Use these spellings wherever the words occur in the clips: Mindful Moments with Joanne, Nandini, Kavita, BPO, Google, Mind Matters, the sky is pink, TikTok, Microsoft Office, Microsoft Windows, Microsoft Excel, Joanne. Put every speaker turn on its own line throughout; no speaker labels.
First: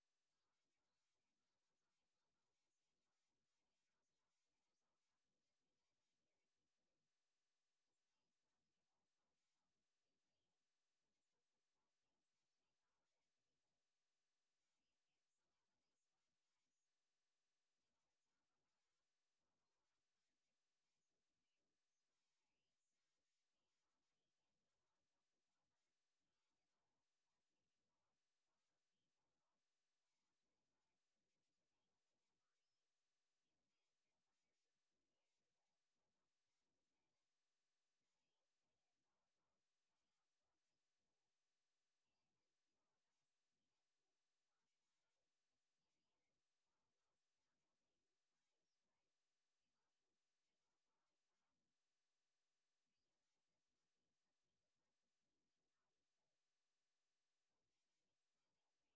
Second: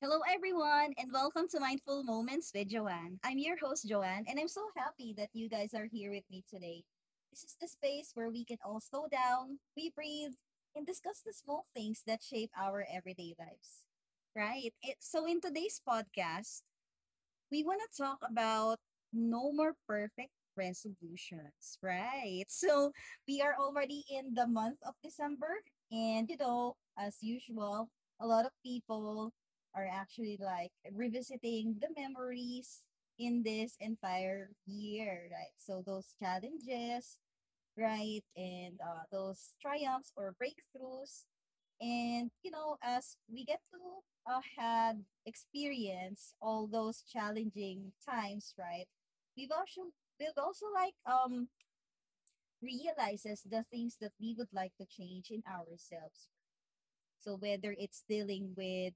Hello, everyone, and welcome to Mindful Moments with Joanne. I'm your host, Joanne, and I'm so happy that you guys are here with me today. This is the space where we can all slow down, we breathe, and discuss the small things that shape our everyday lives. Right? So in today's podcast, we want to talk about no more perfect resolutions, right? So we are already in the month of December, and you know, as usual, a lot of people are actually like revisiting the memories in this entire year, right? So those challenges, right? And those triumphs or breakthroughs. And, you know, as we get to had experience all those challenging times, right? We've also, we've also realizes the things that we would like to change in ourselves. So whether it's dealing with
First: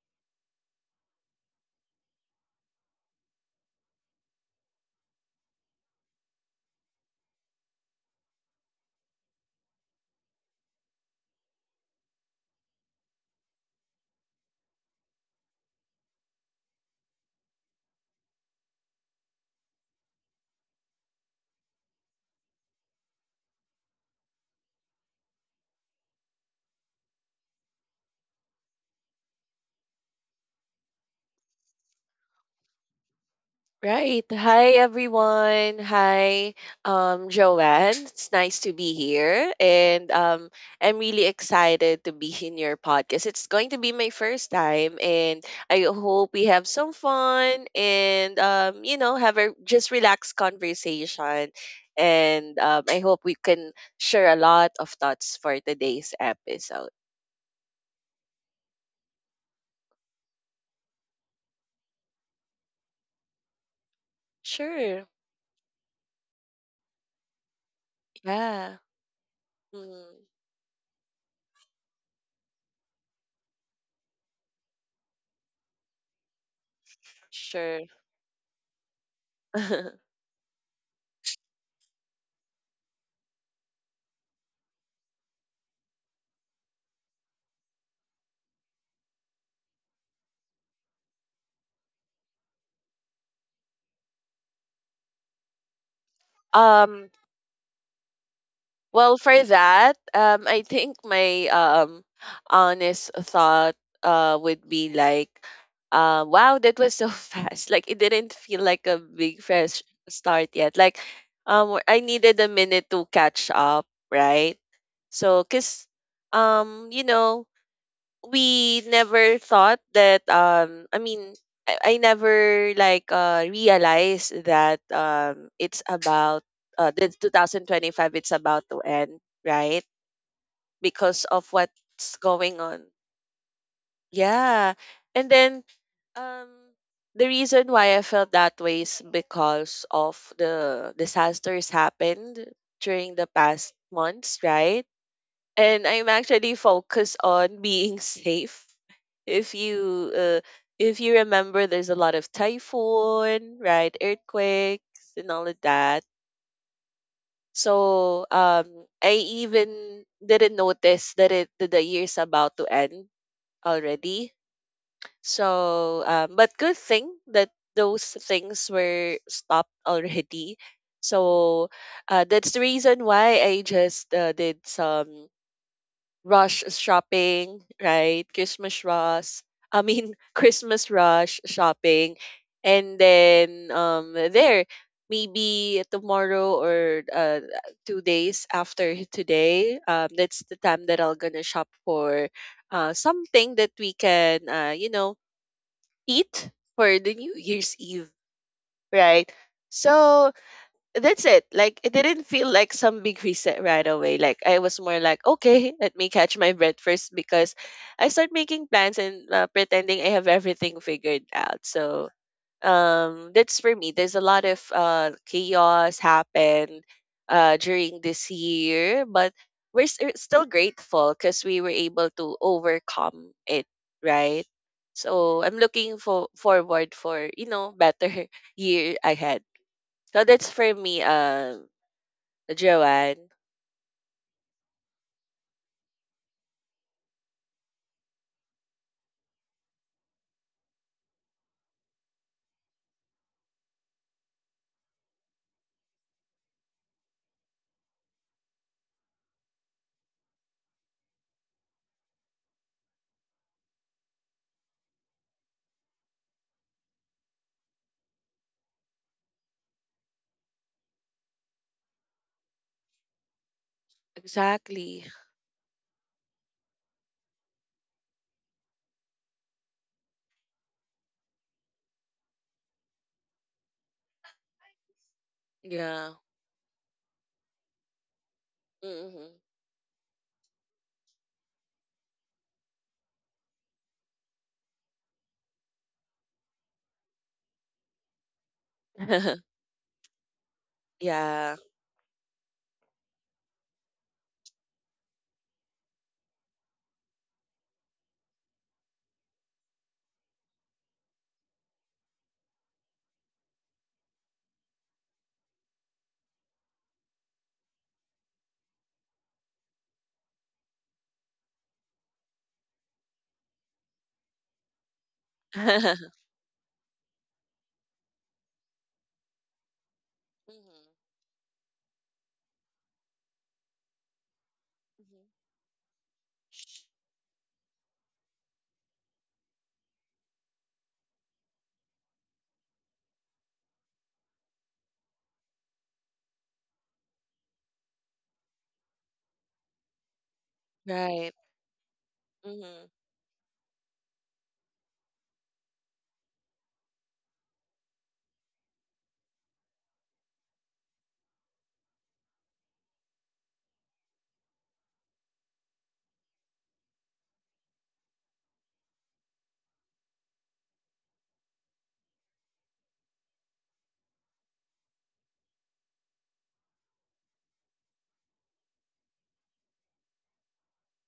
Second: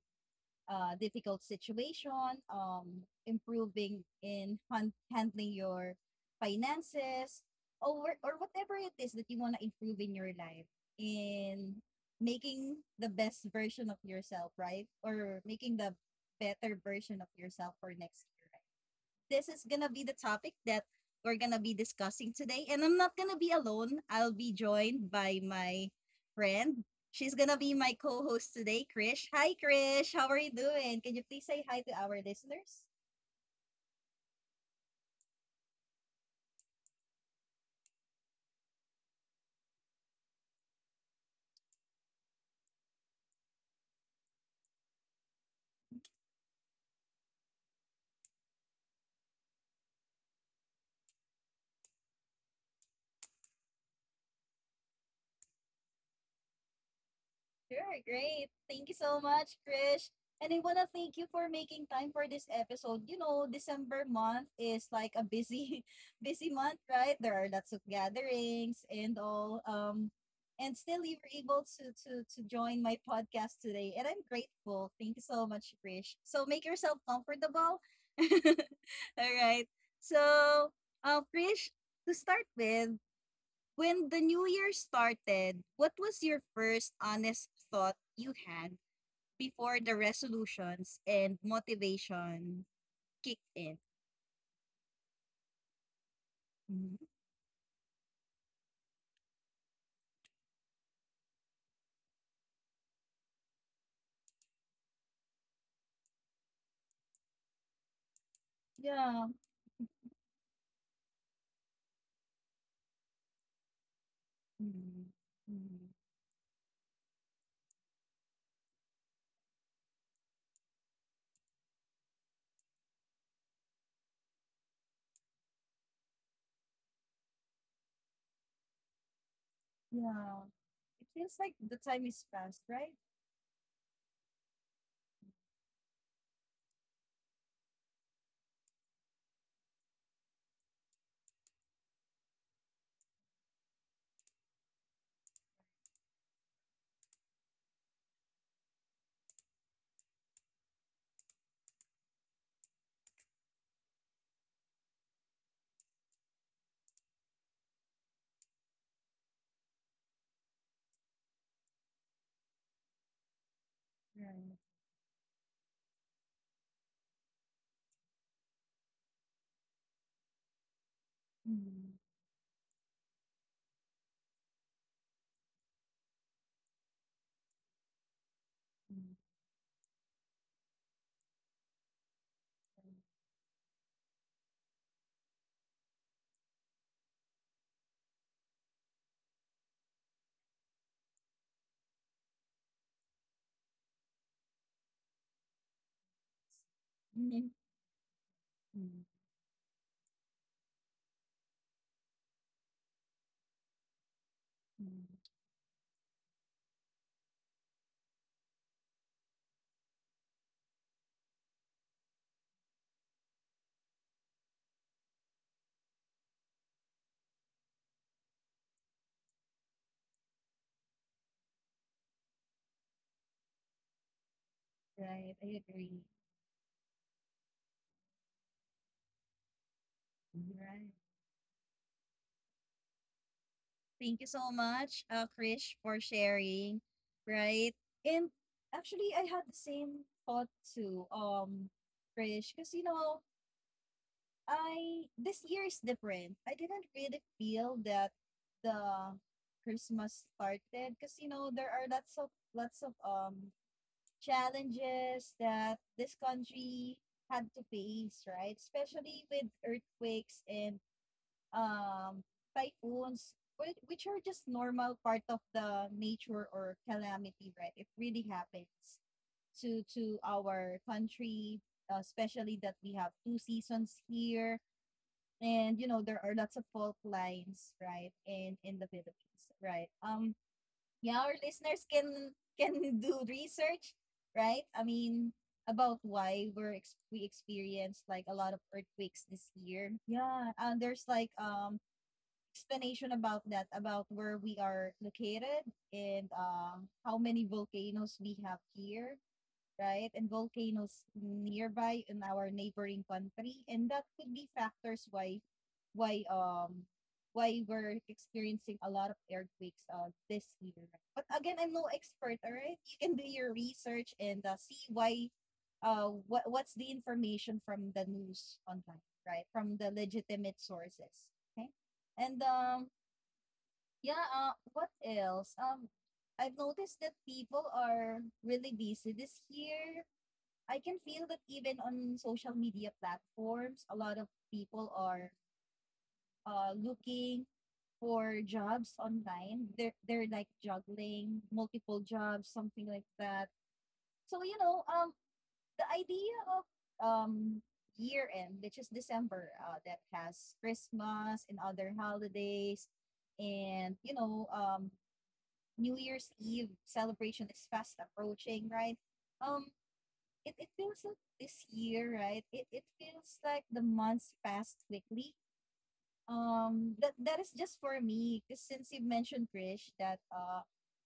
difficult situation, improving in handling your finances, or whatever it is that you want to improve in your life, in making the best version of yourself, right? Or making the better version of yourself for next year, this is gonna be the topic that we're gonna be discussing today. And I'm not gonna be alone. I'll be joined by my friend. She's gonna be my co-host today, Krish. Hi, Krish. How are you doing? Can you please say hi to our listeners?
Right. Hi, everyone. Hi, Joanne. It's nice to be here. And I'm really excited to be in your podcast. It's going to be my first time. And I hope we have some fun and, have a just relaxed conversation. And I hope we can share a lot of thoughts for today's episode.
Sure, great. Thank you so much, Krish. And I want to thank you for making time for this episode. You know, December month is
Sure.
like a busy, busy month, right? There are lots of
Yeah.
gatherings and all. Um,
Mm,
and still you were able to to join my podcast today, and I'm grateful. Thank you so much, Krish. So make yourself comfortable.
sure.
All right. So, Krish, to start with, when the new year started, what was your first honest thought you had before the resolutions and motivation kicked in? Mhm.
Um, Well, for that, I think my honest thought would be like, wow, that was so fast. Like it didn't feel like a
Yeah.
big fresh start yet. Like, I needed a minute to catch up, right?
Mhm.
So, cause
Mhm.
you know, we never thought that I never like realized that it's about the 2025 it's about to end, right?
Yeah. It
Because
feels
of
like the time
what's
is
going
fast,
on.
right?
Yeah. And then um the reason why I felt that way is because of the disasters happened during the past months, right? And I'm actually focused on being safe. If you uh, if you remember, there's a lot of typhoon, right? Earthquakes and all of that. So I even didn't notice that the year's about to end already.
Right.
So but good thing that those things were stopped already. So
Mhm.
that's the reason why I just did some rush shopping, right? Christmas
Mhm.
rush. I mean, Christmas rush shopping. And then there maybe tomorrow or 2 days after today, that's the time that I'm going to shop for something that we can eat for the New
Mhm.
Year's Eve,
Mhm.
right? So that's it. Like it didn't feel like some big reset right away. Like I was more
Mhm.
like, okay, let me catch my breath first because I start making plans and pretending I have everything figured out. So that's for me. There's a lot of chaos happened during this year, but we're still grateful because we were able to overcome it, right?
Right.
So
I
I'm looking
agree.
for forward for you know better year ahead. So that's
Mhm.
for
Right.
me, Joanne.
Thank you so much, Krish, for sharing. Right? And actually, I had the same thought too, Krish, because you know, I this year is different. I didn't really feel that the Christmas started because you know there are lots of challenges that this country had to face, right? Especially with earthquakes and um, typhoons, which are just normal
Exactly.
part of the nature or calamity, right? It really happens to our country, especially that we have two seasons here, and you know
Yeah.
there are lots of fault lines, right, in the
Mm-hmm.
Philippines, right? Yeah, our listeners can do research, right? I mean, about why we experienced like a lot of earthquakes this year. Yeah, and there's like
Yeah.
explanation about that, about where we are located and how many volcanoes we have here right? And volcanoes nearby in our neighboring country. And that could be factors why um why we're experiencing a lot of earthquakes this year. Right? But again, I'm no expert, all right? You can do your research and see why what's the information from the news online, right? From the legitimate
Mhm.
sources. Okay. And yeah, what
Mhm.
else? I've noticed that people are really busy this year. I can feel that even on social media platforms, a lot of people are looking for jobs online. They're like
Right.
juggling multiple jobs,
hmm
something like that. So, you know, the idea of um, year end, which is December, that has Christmas and other holidays, and, you know, New Year's Eve celebration is fast approaching, right? Um, it feels like this year, right? It feels like the months passed quickly. That is just for me. Because since you mentioned Krish, that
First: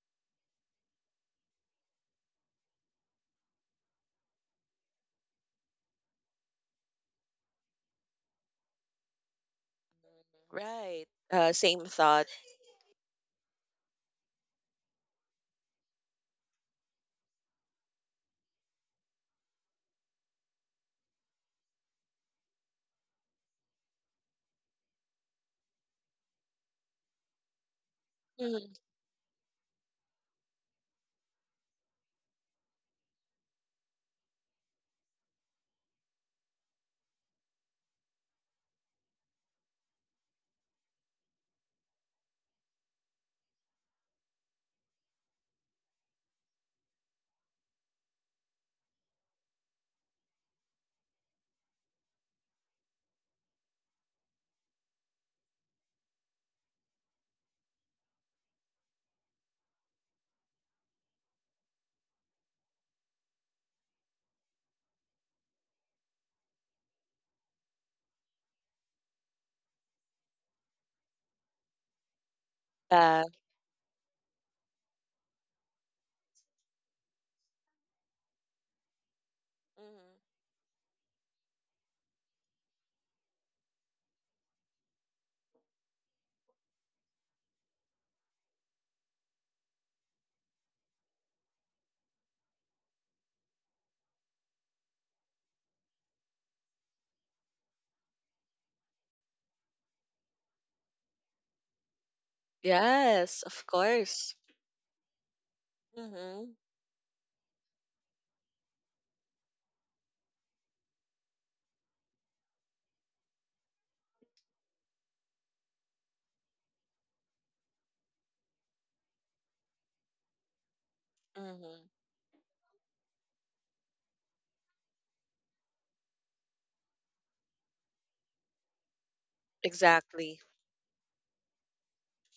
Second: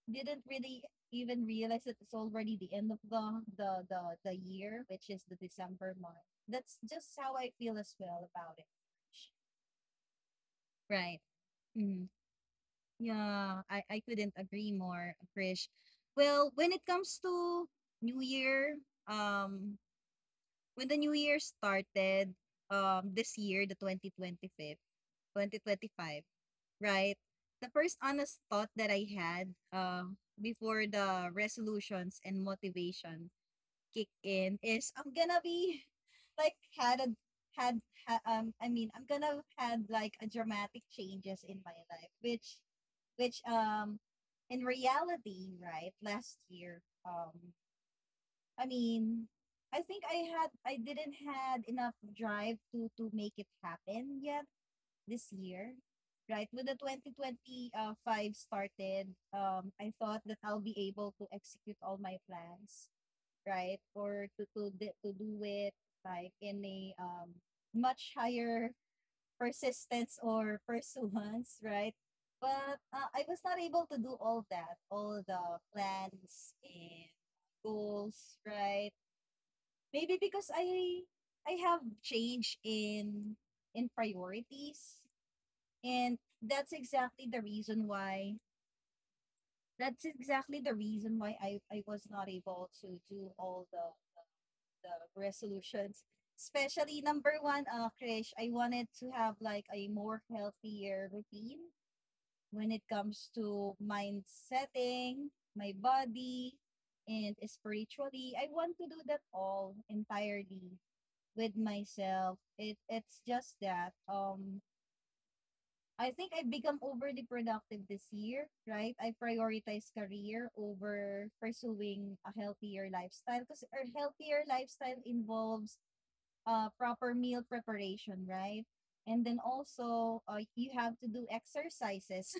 didn't really even realize that it's already the end of the year, which is the December month. That's just how I feel as well about it.
Right.
Right.
Same
Mm.
thought.
Yeah, I couldn't agree more, Krish. Well, when it comes to New Year, um, when the new year started, this year, 2025, right? The first honest thought
Hmm
that I had before the resolutions and motivation kick in is I'm gonna be like had a had ha, I mean I'm gonna had like a dramatic changes in my life which in reality right last year um I mean, I think I didn't had enough drive to make it happen yet this year. Right when the 2025 started, I thought that I'll be able to execute all my plans, right, or to do it like in a much higher persistence or pursuance, right? But I
Uh,
was not able to do all that, all the plans and goals, right?
mhm.
Maybe because I have change in priorities and that's exactly the reason why that's exactly the reason why I was not able to do all the resolutions. Especially number one, Krish, I wanted to have like a more healthier routine when it comes
Yes, of
to mind
course.
setting, my body,
Hmm
and spiritually. I want to do that all entirely with myself. It's just that I think I've become overly productive this year, right? I prioritize career over
hmm
pursuing a healthier lifestyle because a healthier lifestyle involves proper meal preparation, right? And then also
Exactly.
you have to do exercises.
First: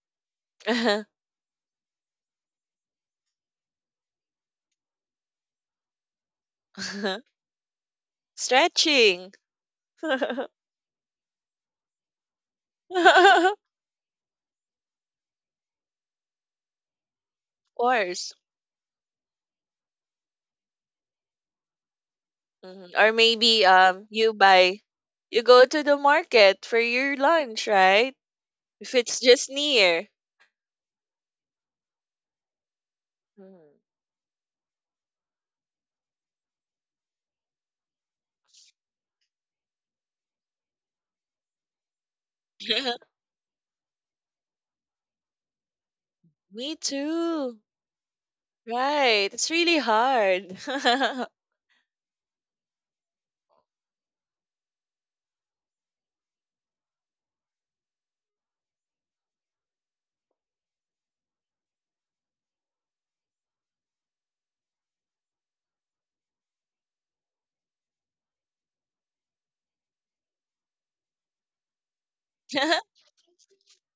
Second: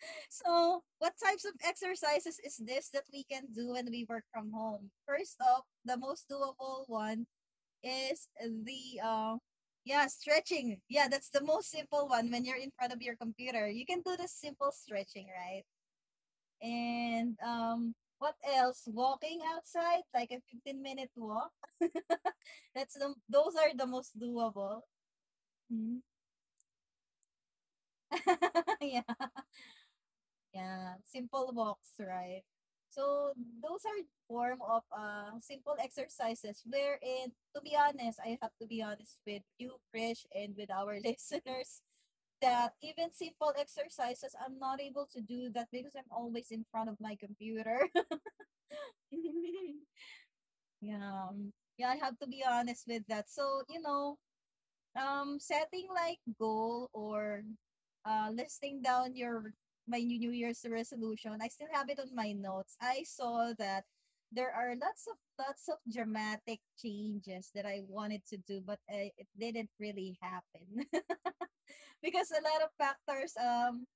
So, what types of exercises is this that we can do when we work from home? First off, the most doable one is the
Stretching.
uh, yeah stretching. Yeah, that's the most simple one. When you're in front of your
Of
computer, you can do the simple stretching, right? And what
course.
else? Walking outside, like a 15-minute minute walk. That's
Mhm. Or
the those
maybe
are the most
you buy
doable.
you go to the
Mhm.
market for your lunch, right? If
Yeah,
it's just near.
yeah, simple walks, right? So
Mhm.
those are form of simple exercises wherein, to be honest, I have to be honest with you, Krish, and with our listeners. That even simple exercises, I'm not able to do that because I'm always in
Me
front of my
too.
computer.
Right. It's really hard.
Yeah. um, Yeah, I have to be honest with that. So, you know, setting like goal or listing down your my new New Year's resolution, I still have it on my notes. I saw that there are lots of dramatic changes that I wanted to do, but it didn't really happen because a lot of factors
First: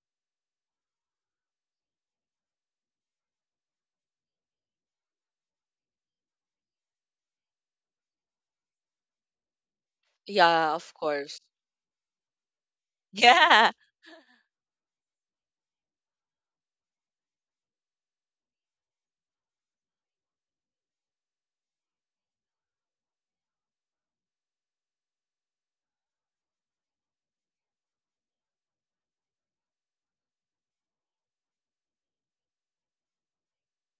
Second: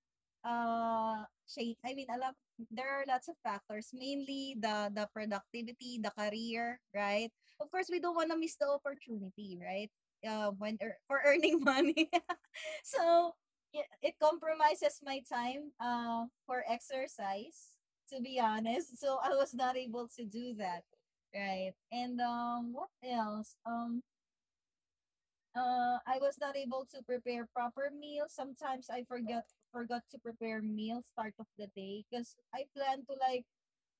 uh shake I mean a lot. There are lots of factors mainly the productivity the career right of course we don't want to miss the opportunity right
Yeah,
when
of
for
course.
earning money so
Yeah.
it compromises my time for exercise to be honest so I was not able to do that right and what else I was not able to prepare proper meals. Sometimes I forget forgot to prepare meal start of the day because I plan to like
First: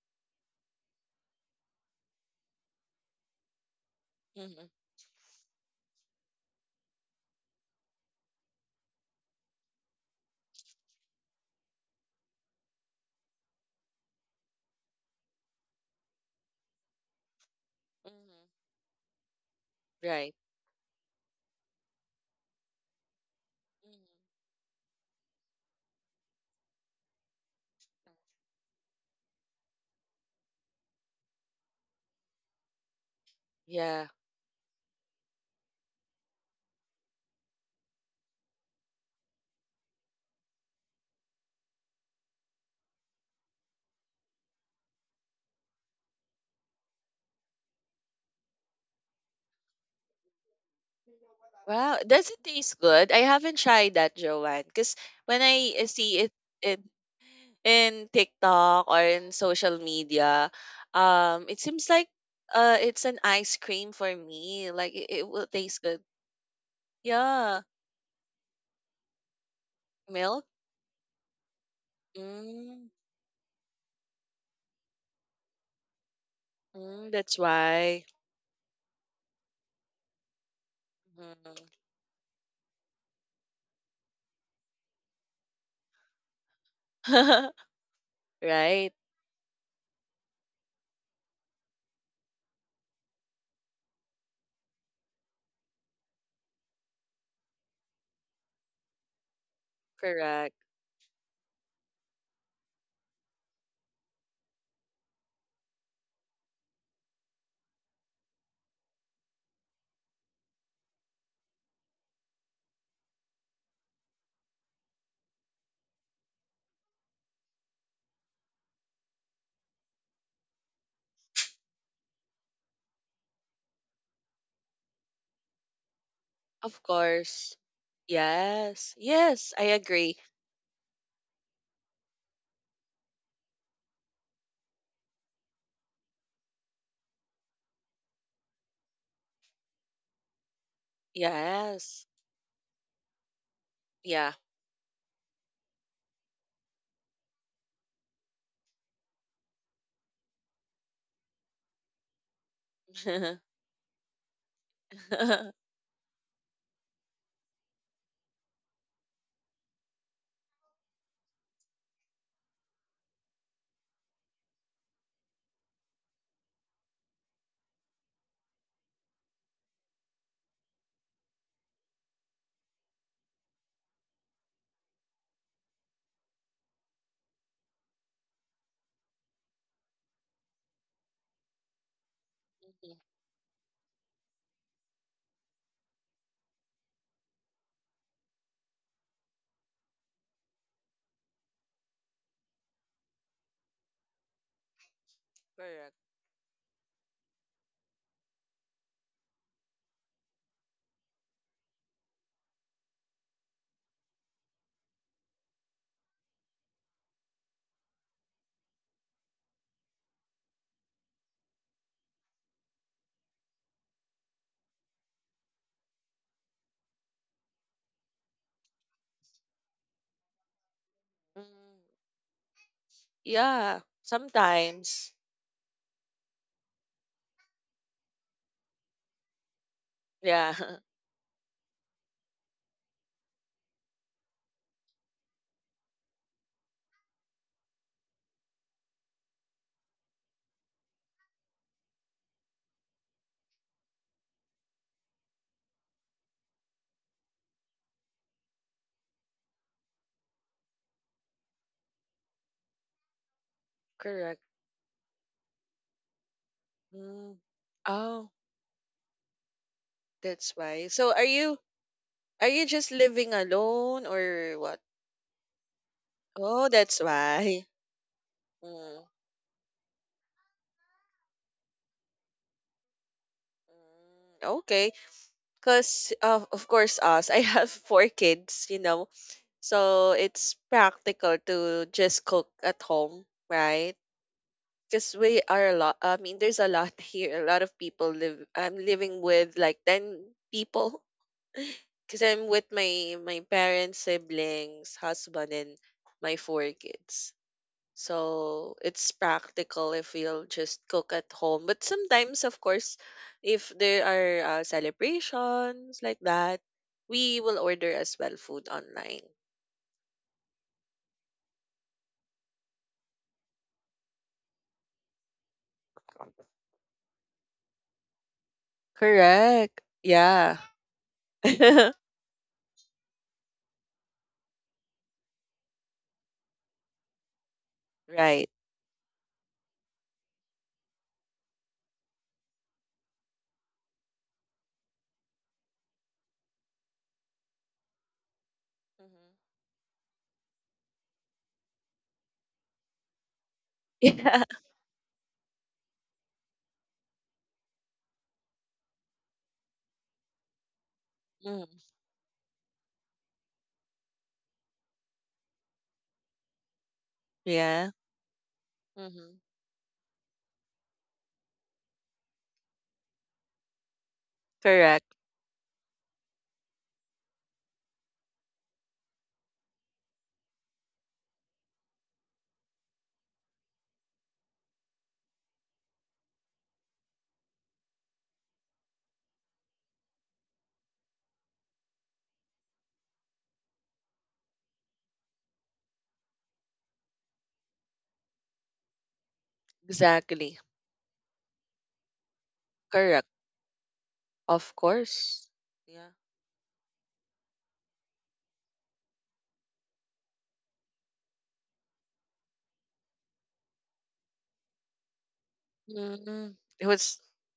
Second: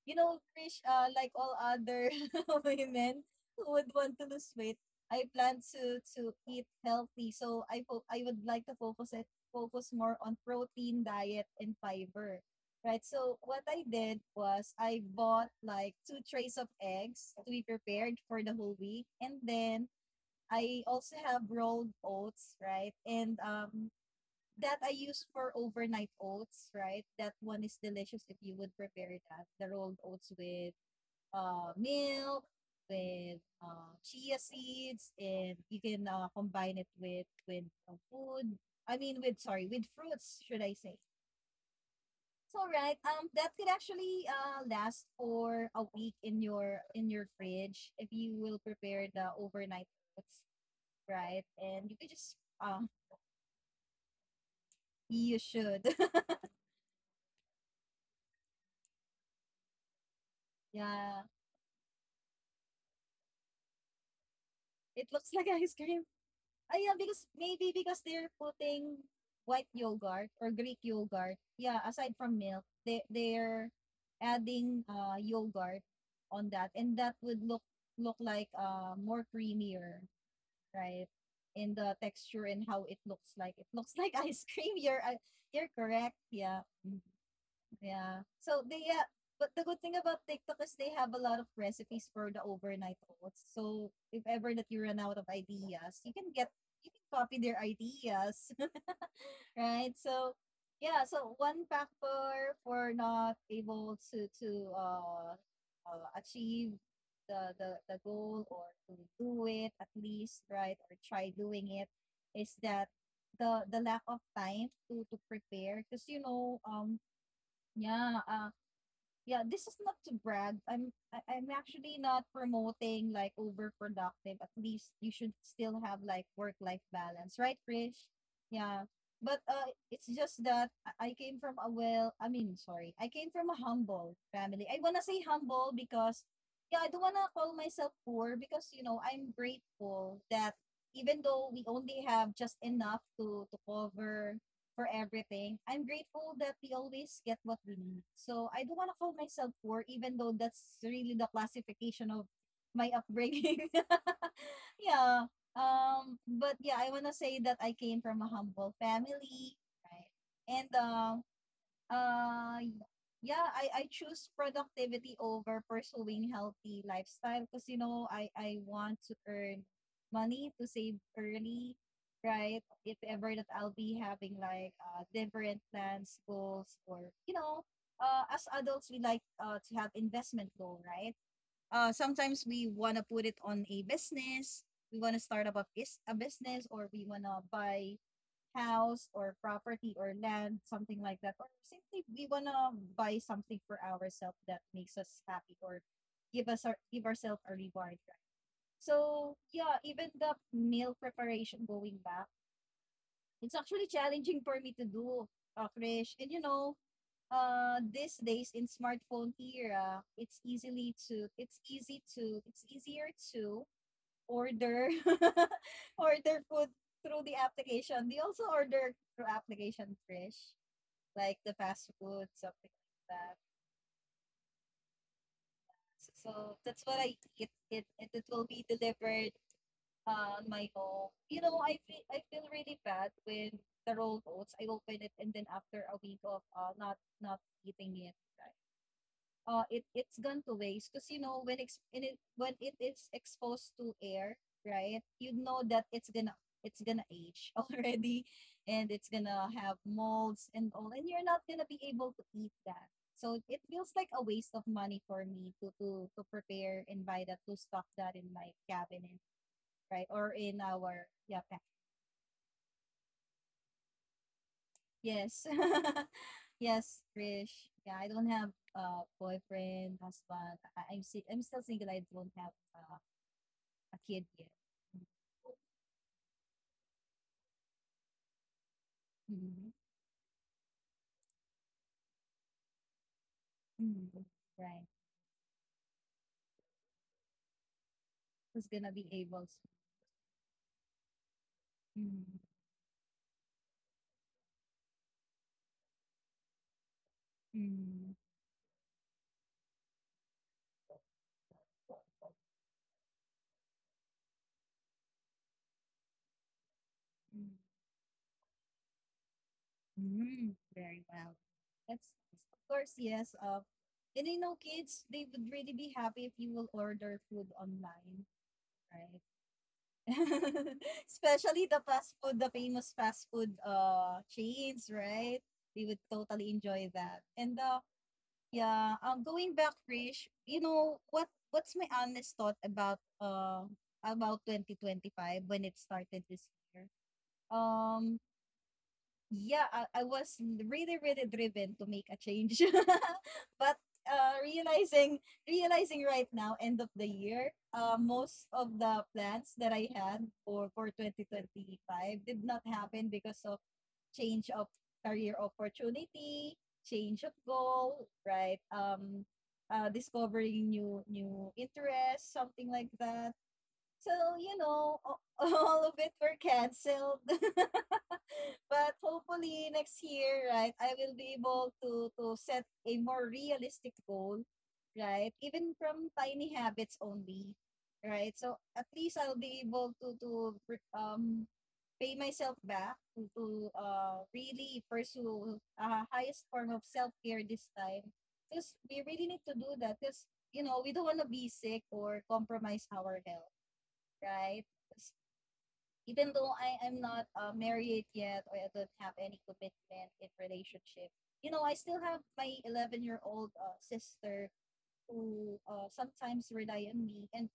you know Krish, like all other women who would want to lose
Mhm,
weight. I plan to eat healthy, so I would like to focus more on protein diet and fiber. Right. So what I did was I bought like two trays of eggs to be prepared for the
mhm.
whole week, and then
Right.
I also have rolled oats, right? And
Mhm.
that I use for overnight oats, right? That one is delicious if you would prepare that. The rolled oats with milk, with
Yeah.
chia seeds, and you can combine it with food. I mean, with sorry, with fruits, should I say? So right, that could actually last for a week in your fridge if you will prepare the overnight oats right? And you
Wow.
could
Does
just,
it taste
um,
good? I haven't tried that, Joanne. Because
you
when I
should.
see it in in TikTok or in social media,
Yeah,
it seems like it's an ice cream for me. Like
it
it
looks
will
like ice
taste
cream.
good.
Ah, yeah, because
Yeah.
maybe because they're putting white yogurt
Milk.
or Greek yogurt. Yeah, aside from milk,
Mm,
they're adding yogurt on that, and
mm,
that
that's
would
why.
look like more creamier, right?
Mhm.
In the texture and how it looks like. It looks like ice cream. You're correct. Yeah. Mhm. Yeah. So they
Right,
but the good thing about TikTok is they have a lot of recipes for the overnight oats. So if ever that you run out of ideas, you can copy their ideas, right? So
correct.
yeah, so one factor for not able to uh, achieve the goal or to do it at least, right? Or try doing it is that the lack of time to prepare because you know yeah uh yeah, this is not to brag. I'm actually not promoting like overproductive. At least you should still have like work
Of
life balance,
course.
right, Krish? Yeah.
Yes.
But
Yes, I
it's
agree.
just that I came from a I mean, sorry, I came from a humble family. I wanna say humble because, yeah, I don't wanna call myself poor because you know I'm grateful that even though we only
Yes.
have just enough to
Yeah.
cover for everything. I'm grateful that we always get what we need. So I don't want to call myself poor, even though that's really the classification of my upbringing. Yeah.
Mhm.
But yeah, I want to say that I came from a humble family, right? And Uh, yeah, I choose productivity over pursuing healthy lifestyle because you know I want to earn money to save early, right? If ever that I'll be having like different plans, goals, or you know, as adults we like to have investment goal, right? Sometimes we want to put it on a business. We want to start up a business or we want to buy house or property or land, something like that. Or simply we want to buy something for ourselves that makes us happy or
Correct.
give ourselves a reward, right? So yeah, even the meal preparation going back, it's actually challenging for me to do, Krish. And these days in smartphone era it's easily to it's easy to it's easier to order order food through the application, they also order through application fresh like the
Mm,
fast food, something like that.
yeah, sometimes.
So that's what I eat. It it will be delivered on
Yeah,
my home. You know, I feel really bad when the rolled oats I open it and then after a week of not not eating it, right? It's gone to waste because you know when it is exposed to air, right. You know that it's gonna age already, and it's gonna have molds and all, and you're not gonna be able to eat that. So it feels like a
correct.
waste of money for me to prepare and buy
Mm.
that to stock that in
Oh,
my cabinet, right? Or
that's
in
why.
our,
So
yeah.
are you just living alone or what?
Yes.
Oh, that's
Yes,
why.
Krish. Yeah, I don't have
Mm.
boyfriend, husband. I'm still single. I don't have a kid yet.
Mm, okay. Because of course us I have four kids, you know,
Mm-hmm.
so it's practical to just cook at home, right?
Mm-hmm. Right.
Because we are a lot, I mean there's a lot here, a lot of people live,
Who's
I'm
gonna be
living
able
with
to?
like 10 people because
Mm-hmm.
I'm with my parents, siblings, husband, and my four kids.
Mm-hmm.
So it's practical if you'll just cook at home. But sometimes, of course, if there are celebrations like that, we will order as well food online.
Mm-hmm. Very well. That's nice. Of course, yes. And you know, kids, they would really be happy if you will order food online, right?
Correct. Yeah.
Especially the fast food, the famous fast food chains, right? We would totally enjoy that. And
Right.
yeah, going back, Krish, you know what's my honest thought about 2025 when it started this year? Um
hmm
yeah, I was really, really driven to make a change. But uh,
Yeah.
realizing realizing right now, end of the year, most of the plans that I had for
hmm
2025 did not happen because of change of career opportunity, change of
Yeah.
goal, right?
hmm
Discovering new interests, something like that. So you know,
Correct.
all of it were canceled. But hopefully next year, right, I will be able to set a more realistic goal, right? Even from tiny habits only, right? So at least I'll be able to um pay myself back to really pursue a highest form of self care this time. Because we really need to do that. Because
Exactly.
you know we don't want to be sick or compromise our
Correct.
health, right?
Of
'Cause
course. Yeah.
even though I am not married yet or I don't have any commitment in relationship, you know, I still have my 11-year-old sister who
Mm-hmm.
sometimes
It
rely on
was
me. And,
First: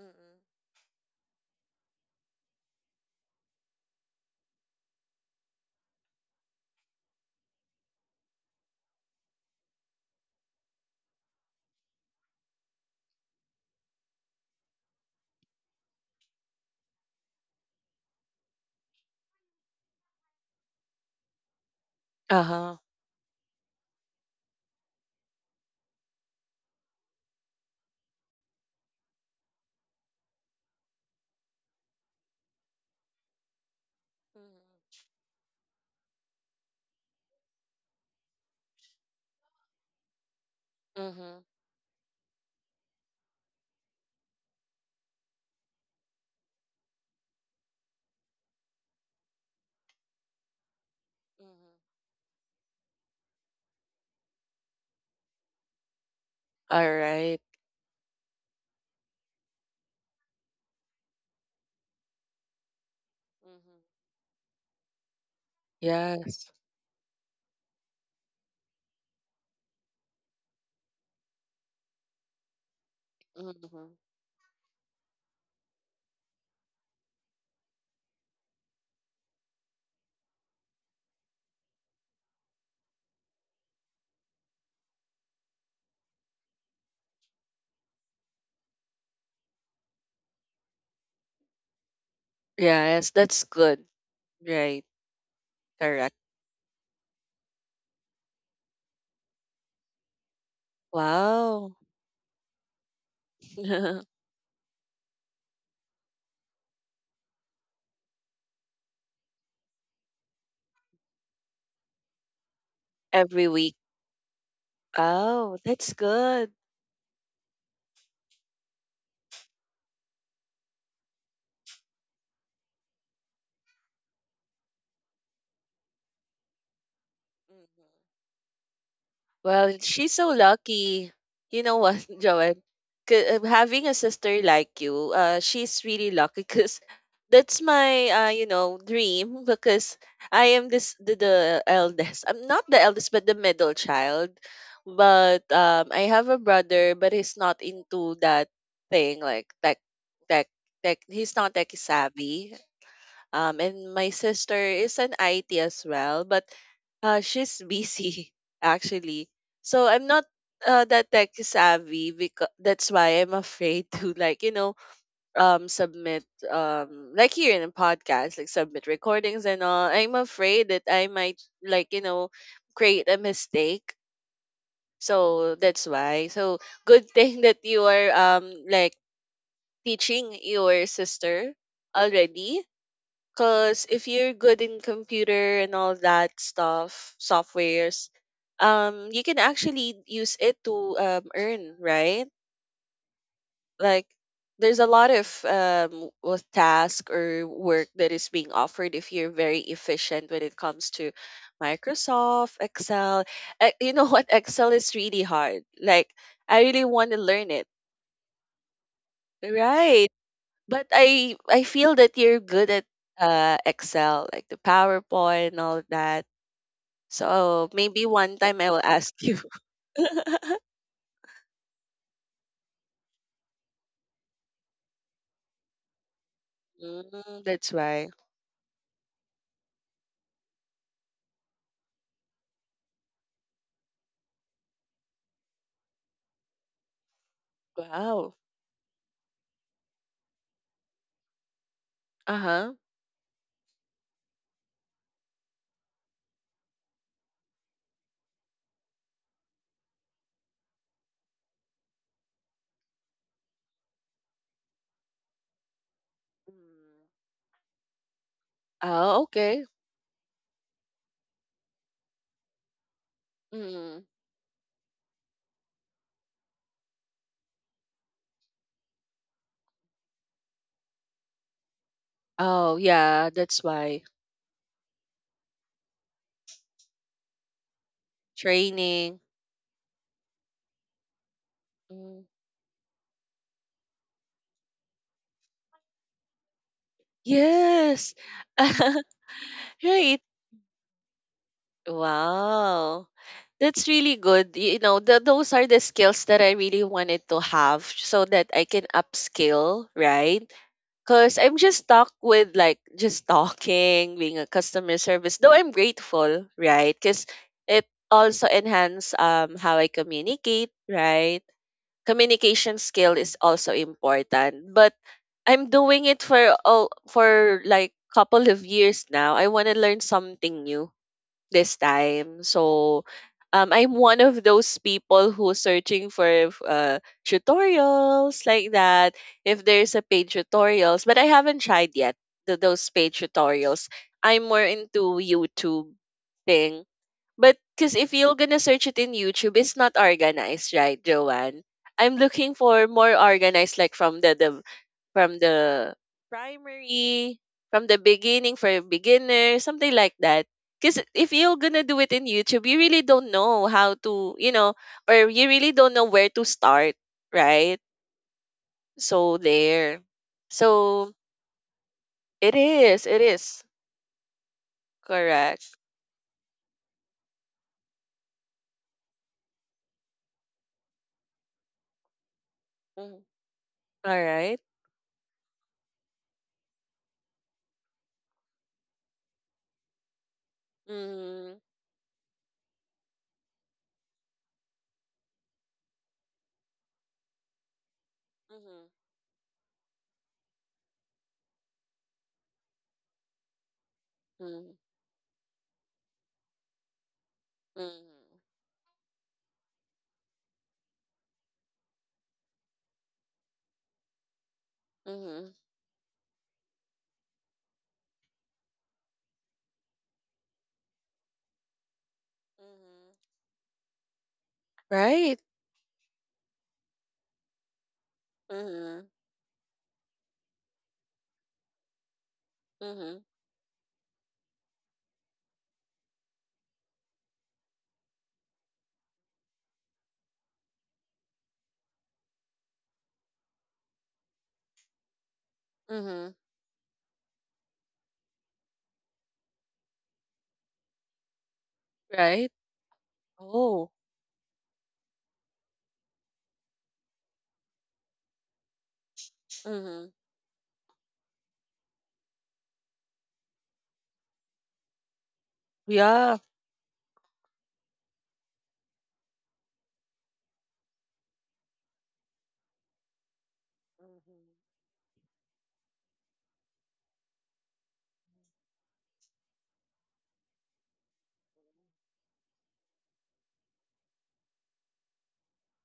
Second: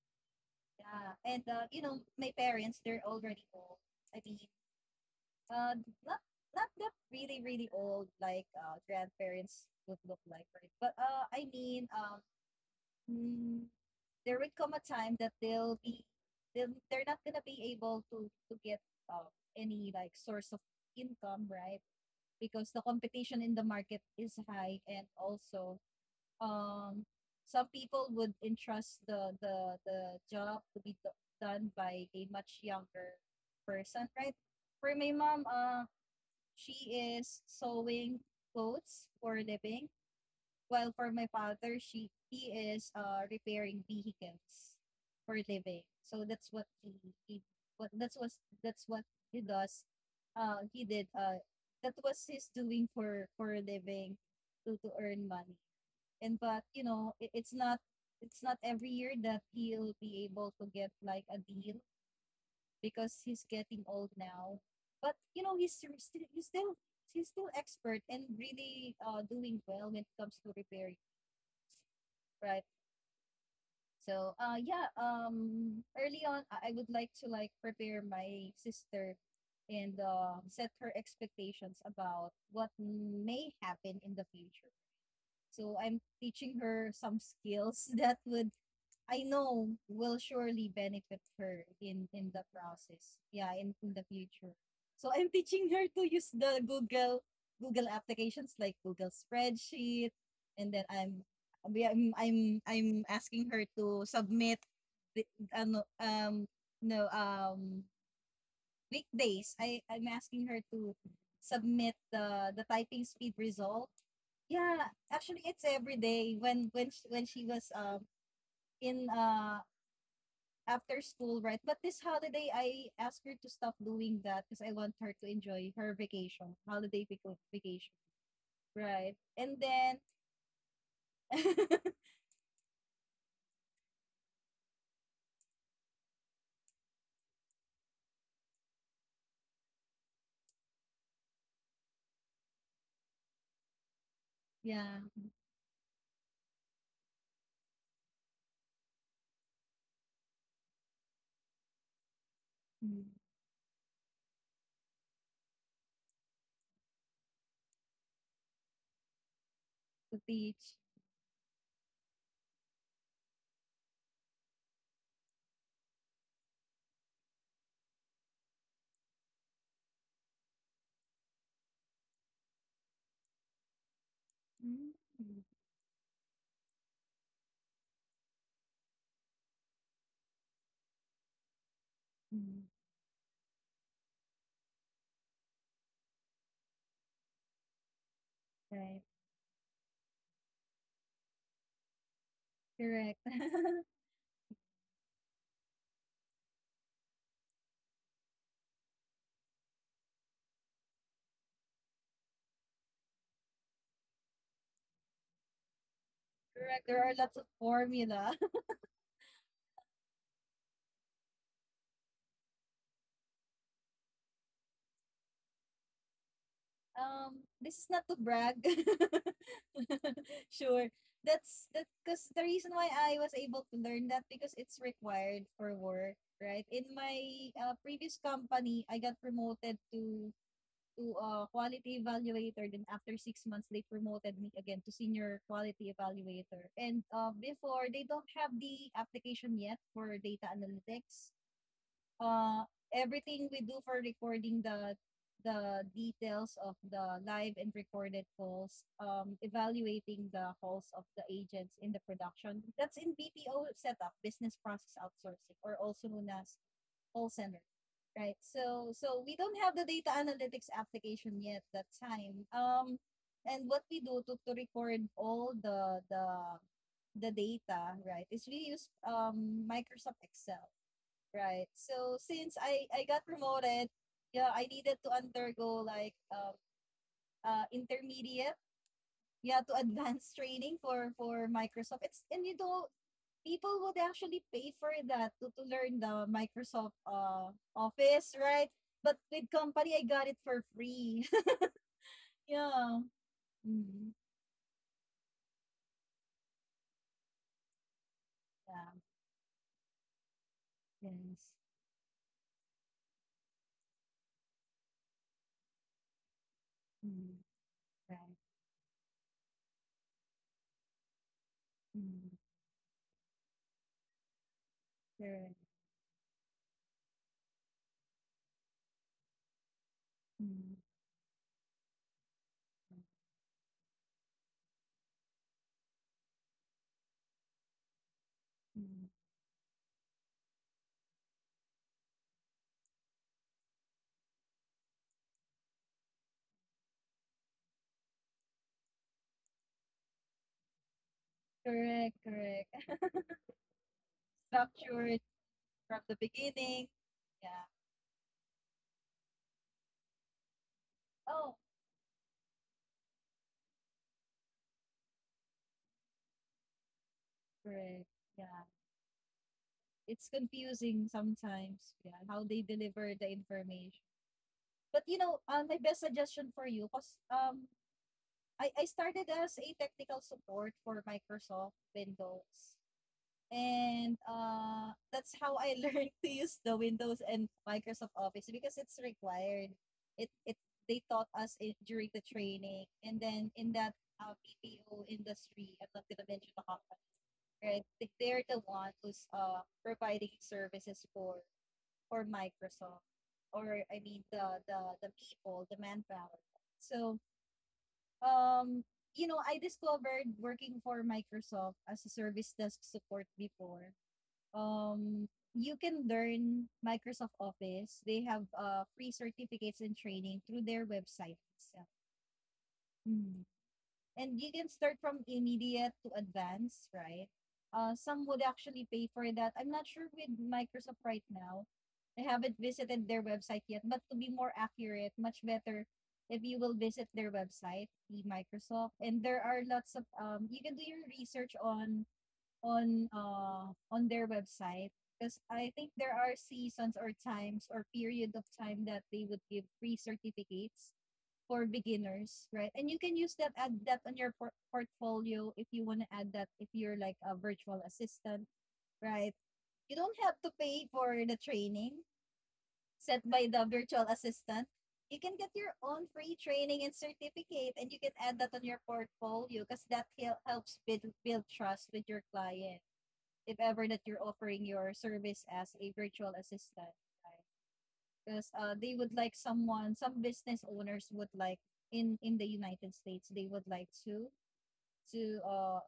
Mm-hmm.
you know, my parents, they're already old. I mean, uh, not, not that really, really old like grandparents would look like, right? But I mean, mm, there would come a time that they're not gonna be able to get uh, any like source of income, right?
uh
Because
huh.
the competition in the market is high, and also um some people would entrust the job to be done by a much younger person, right. For
Mm-hmm.
my mom, she is sewing clothes for a living. Well, for my
Mm-hmm.
father, she he is repairing vehicles for living. So that's what he what that's was that's what he does. He did That
Mm-hmm.
was his doing for a living to earn money. And but
All
you know
right.
it's not every year that he'll be able to get like a deal because he's getting old now. But you know he's
Yes.
still he's still expert and really doing well when it comes to repairing, right?
Mhm.
So yeah, early on I would like to like prepare my sister and set her expectations about what may happen in the future. So I'm teaching her some skills that would I know will surely benefit her in the
Yes,
process.
that's
Yeah,
good.
in the future.
Right.
So I'm teaching her to
Correct.
use the Google applications like Google spreadsheet, and then
Wow.
I'm I'm I'm asking her to submit the, ano no weekdays. I'm asking her to submit the typing speed
Every week.
result. Yeah, actually
Oh,
it's
that's
every day
good.
when when she was in after school, right? But this holiday, I asked her to stop doing that because I want her to enjoy her vacation, holiday
Mhm.
vacation, right? And
Well,
then,
she's so lucky. You know what, Joanne? 'Cause, having a sister like you, she's really lucky because that's my, dream because I am the eldest. I'm not the eldest, but the middle child.
yeah,
But I have a brother, but he's not into that thing like tech, tech. He's not tech savvy.
mm,
And my sister is an IT as well, but she's busy actually. So I'm
to
not
teach.
that tech savvy because that's why I'm afraid to like you know submit like here in a podcast like submit recordings and all. I'm afraid that I might like you know create a mistake.
Mm, mm,
So that's why. So good thing that you are like teaching your sister already.
mm,
Cause if you're good in computer and all that stuff, softwares,
right,
you can actually use it to earn, right?
correct.
Like there's a lot of task or work that is being offered if you're very efficient when it comes to Microsoft, Excel. You know what? Excel is really hard. Like I
Correct.
really
There
want
are
to
lots of
learn it,
formula.
right? But I feel that you're good at Excel, like the PowerPoint and all of that. So
This is not
maybe
to
one
brag.
time I will ask you.
Sure, that's that because the reason why I was able to learn that because it's required for work, right? In
Mm,
my
that's why.
previous company I got promoted to a quality evaluator, then after 6 months they promoted me again to senior quality evaluator. And before, they don't
Wow.
have the application yet for data analytics. uh,
Uh-huh.
Everything we do for recording the details of the live and recorded calls, evaluating the calls of the agents in the production. That's in BPO setup, business process outsourcing, or also known as
Mm.
call center. Right. So
Oh,
we don't
okay.
have the data analytics application yet that time. And what we
Mm.
do to record all the data, right, is we use Microsoft Excel. Right. So since
Oh,
I got
yeah, that's
promoted,
why.
yeah, I needed to undergo like intermediate,
Training.
yeah, to advanced training for Microsoft. It's,
Mm.
and you know people would actually pay for that to learn the Microsoft
Yes.
Office, right? But with company, I
Right.
got it for free. Yeah.
Wow. That's
Mm,
really good. You know, those are the skills that I really wanted to have so that I can
yeah.
upskill, right? Because
Yes.
I'm just stuck with like just talking, being a customer service, though I'm grateful, right? Because
Mm,
it
right.
also enhance how I communicate, right?
Mm,
Communication skill is also important. But
correct.
I'm doing it for all for like couple of years now. I want to learn something
Mm,
new this time. So I'm one of those people who's searching for uh, tutorials like
mm,
that. If there's a paid tutorials, but I haven't tried yet those paid tutorials. I'm more into YouTube thing. But because if you're gonna search it in YouTube, it's not organized, right, Joanne? I'm
correct.
looking
Correct.
for more organized, like from the, the
Structured
from the
from the beginning.
primary,
Yeah.
from the beginning for beginners, something like that. Because if you're
Oh,
gonna do it in YouTube, you really don't know how to, you know, or you really don't know where to start, right?
correct. Yeah.
So there.
It's confusing
So
sometimes, yeah, how they deliver
it
the
is
information. But you know,
correct.
my best suggestion for you, because I started as a technical support for Microsoft Windows.
Mhm. All
And
right.
that's how I learned to use the Windows and Microsoft Office because it's required. It They taught us
Mhm.
it during the training, and then in that uh, BPO industry, I'm not gonna mention the, right? They're the
Mhm.
one who's providing services for Microsoft, or I mean
Mhm.
the people, the manpower. So
Mhm.
um, you know, I discovered working for Microsoft as a service desk support before. Um,
Mhm.
you can learn Microsoft Office. They have free certificates and training through their website itself.
Mhm.
Mhm. And you can start from
Right.
immediate to advanced, right? Some would actually pay
Mhm.
for that. I'm not sure with Microsoft right now. I haven't visited their
Mhm.
website yet, but to be more accurate, much better if you will visit their website, the Microsoft, and there are lots of you can do your research on on their website, because I think there are
Mhm.
seasons or times or period of time that they would give free certificates for beginners,
Right.
right? And you can use that, add
Oh.
that on your portfolio if you want to add that if you're like a virtual assistant, right? You
Mhm.
don't have to pay for the training set by the virtual assistant. You can get your own free
Yeah.
training and certificate, and you can add that on your portfolio because that helps build, build trust with your client if ever that you're
Mhm,
offering your service as a virtual assistant. Right? Because they would like someone, some business owners would like in the United States. They would like to uh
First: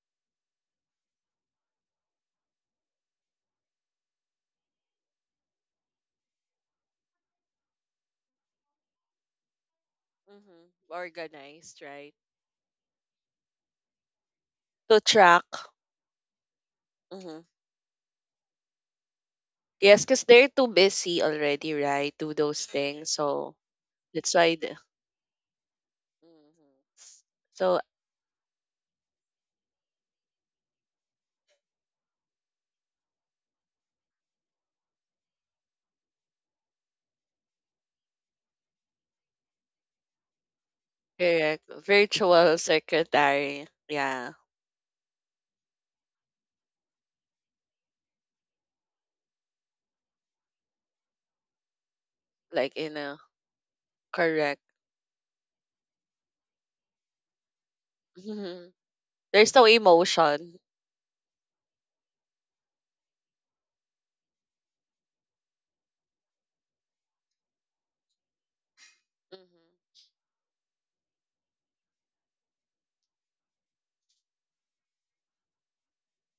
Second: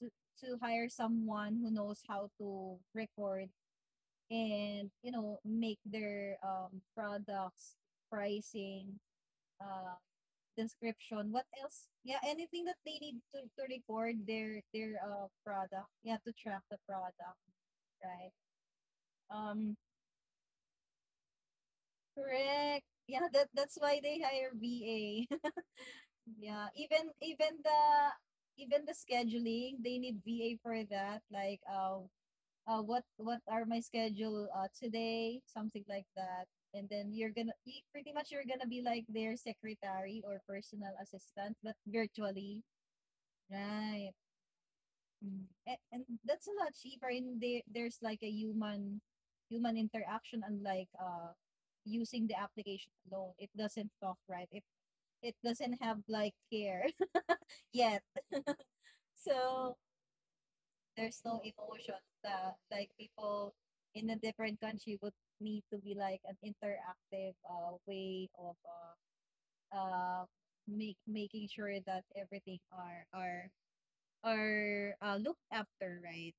to, to hire someone who knows how to record and make their products, pricing, uh
mhm.
description, what
Organized,
else, yeah,
right?
anything that they need to record their their
To
uh
track.
product, yeah, to track the product,
Mm-hmm.
right um
Yes, because they're too busy already, right? Do those
Correct,
things.
yeah, that
So
that's why they
that's
hire
why. The,
VA. Yeah,
Mm-hmm.
even
So
even the scheduling, they need VA for that. Like, what are my schedule today, something like that. And then you're gonna pretty much, you're gonna be like their secretary or personal assistant,
correct.
but
Virtual
virtually,
secretary.
right?
Yeah.
Mm. And that's a lot cheaper. And there's like a human interaction, unlike using the
Like
application
in a
alone. It doesn't talk, right.
correct.
It doesn't have like care. Yes.
Mm-hmm. There's no
So
emotion.
there's no emotion. The, like people in a different country would need to be like an interactive way of uh,
Mm-hmm.
uh, make making sure that everything are looked after, right?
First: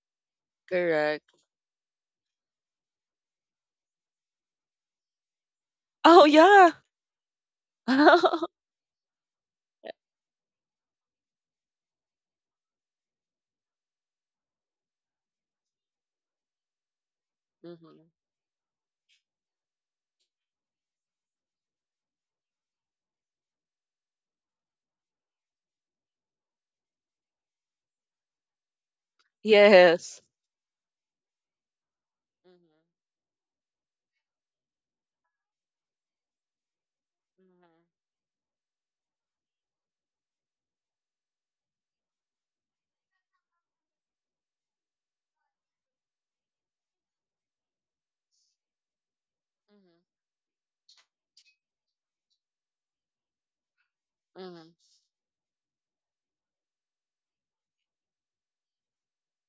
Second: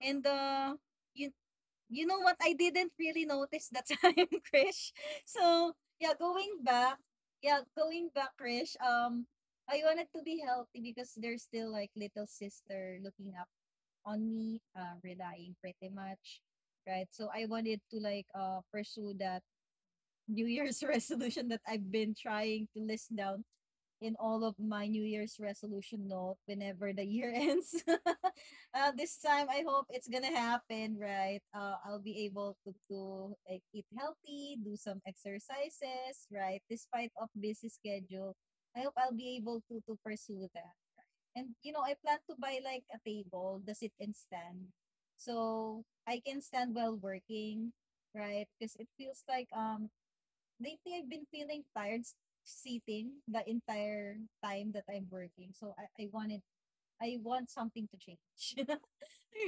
And you
Correct.
You know what, I didn't really notice that time, Krish. So yeah,
Oh
going
yeah.
back, yeah, going back, Krish. I wanted to be healthy because there's still like little sister looking up on me, relying pretty much, right? So I wanted to
Mm-hmm.
like pursue that New Year's resolution that I've been trying to list down in all of my New Year's resolution note whenever the year ends. This time, I hope it's
Yes.
gonna happen, right? I'll be able
Mm-hmm.
to like eat healthy, do some exercises, right? Despite of busy schedule, I hope I'll be able to pursue that. And you know, I plan to buy like a table, the sit and stand, so I can stand while working, right? Because it feels like lately I've been feeling tired, sitting the entire
Mm-hmm. Mm-hmm.
time that I'm working. So I want something to change.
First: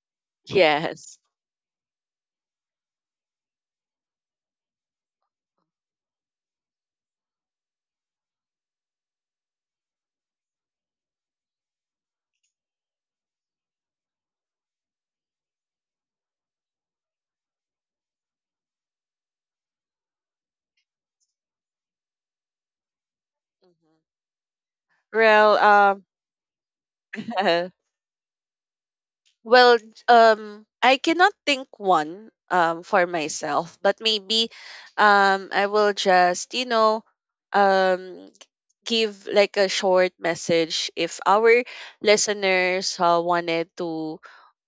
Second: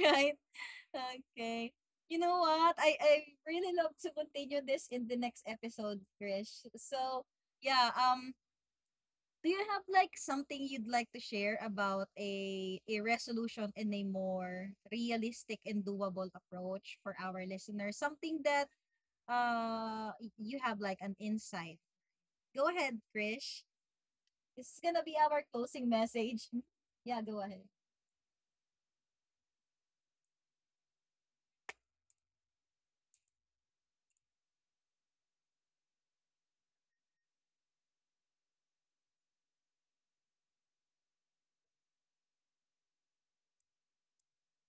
Right?
Yes.
Okay. You know what, I really love to continue this in the next episode, Krish. So yeah, do you have like something you'd like to share about a resolution in a more realistic and doable approach for our listeners? Something that you have like an insight. Go ahead, Krish.
Mm-hmm.
This is gonna be our
Well,
closing message. Mhm. Yeah, go ahead.
Well, I cannot think one for myself, but maybe I will just, you know, um g- give like a short message if our listeners wanted to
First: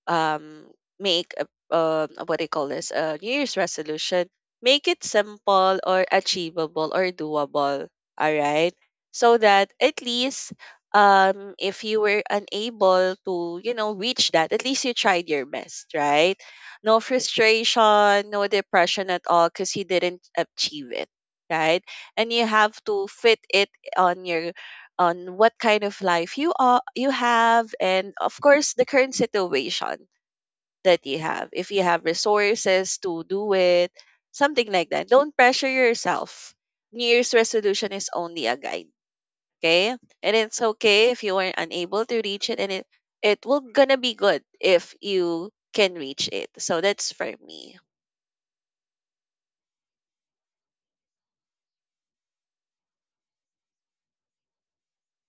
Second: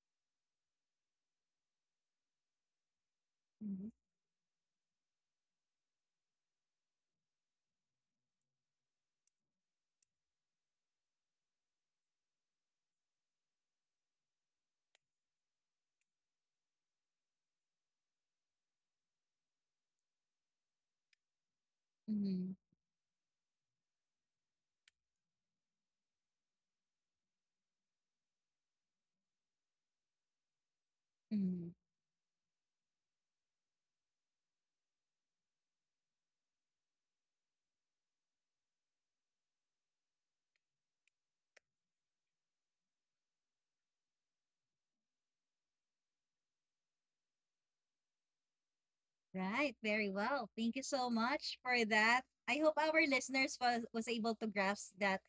um, make a, what do you call this, a New Year's
Mhm.
resolution, make it simple or achievable or doable. All right. So that at least if you were unable to, you know, reach that, at least you tried your best, right? No frustration, no depression at all because you didn't achieve it, right? And you
Mhm.
have to fit it on your on what kind of life you have and of course the current situation that you have. If
Mhm.
you have resources to do it, something like that. Don't pressure yourself. New Year's resolution is only a guide, okay? And it's okay if you are unable to reach it, and it will gonna be good if you can reach it. So that's for me.
Right, very well. Thank you so much for that. I hope our listeners was able to grasp that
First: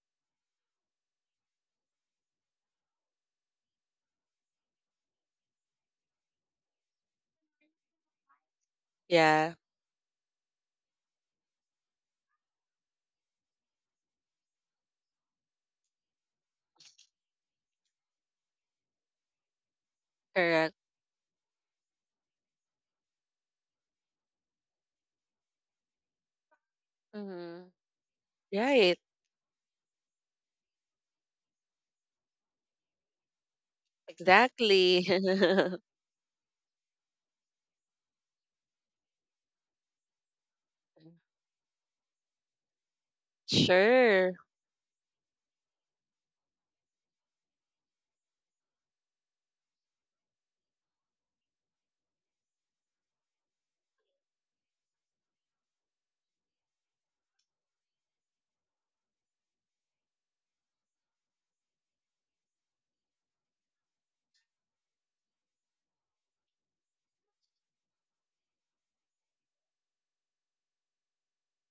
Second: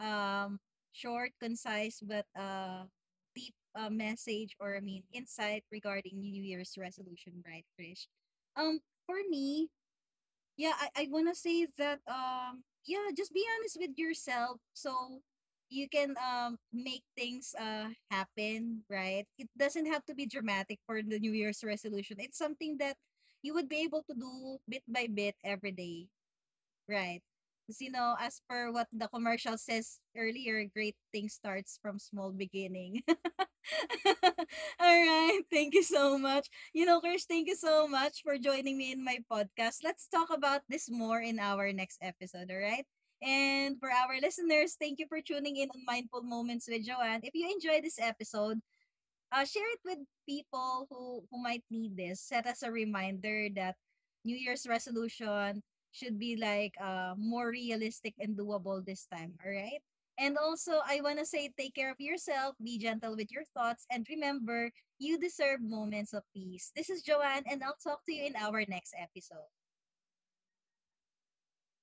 um, short, concise, but deep message, or I mean insight regarding New Year's resolution, right, Krish? Um, for
Yeah,
me, yeah, I wanna say that yeah, just be honest with yourself so you can make things happen, right? It doesn't have to be
correct.
dramatic for the New Year's resolution. It's something that you would be able to do bit by bit every day. Right.
Hmm
Because, you know, as per what
Right.
the commercial says earlier, great thing starts from small beginning. All
Exactly.
right. Thank you so much. You know, Krish, thank you so much for joining me in my podcast. Let's talk about this more in our next episode. All right. And for our
Sure.
listeners, thank you for tuning in on Mindful Moments with Joanne. If you enjoyed this episode, share it with people who might need this. Set as a reminder that New Year's resolution should be like more realistic and doable this time. All right. And also, I want to say take care of yourself, be gentle with your thoughts, and remember, you deserve moments of peace. This is Joanne, and I'll talk to you in our next episode.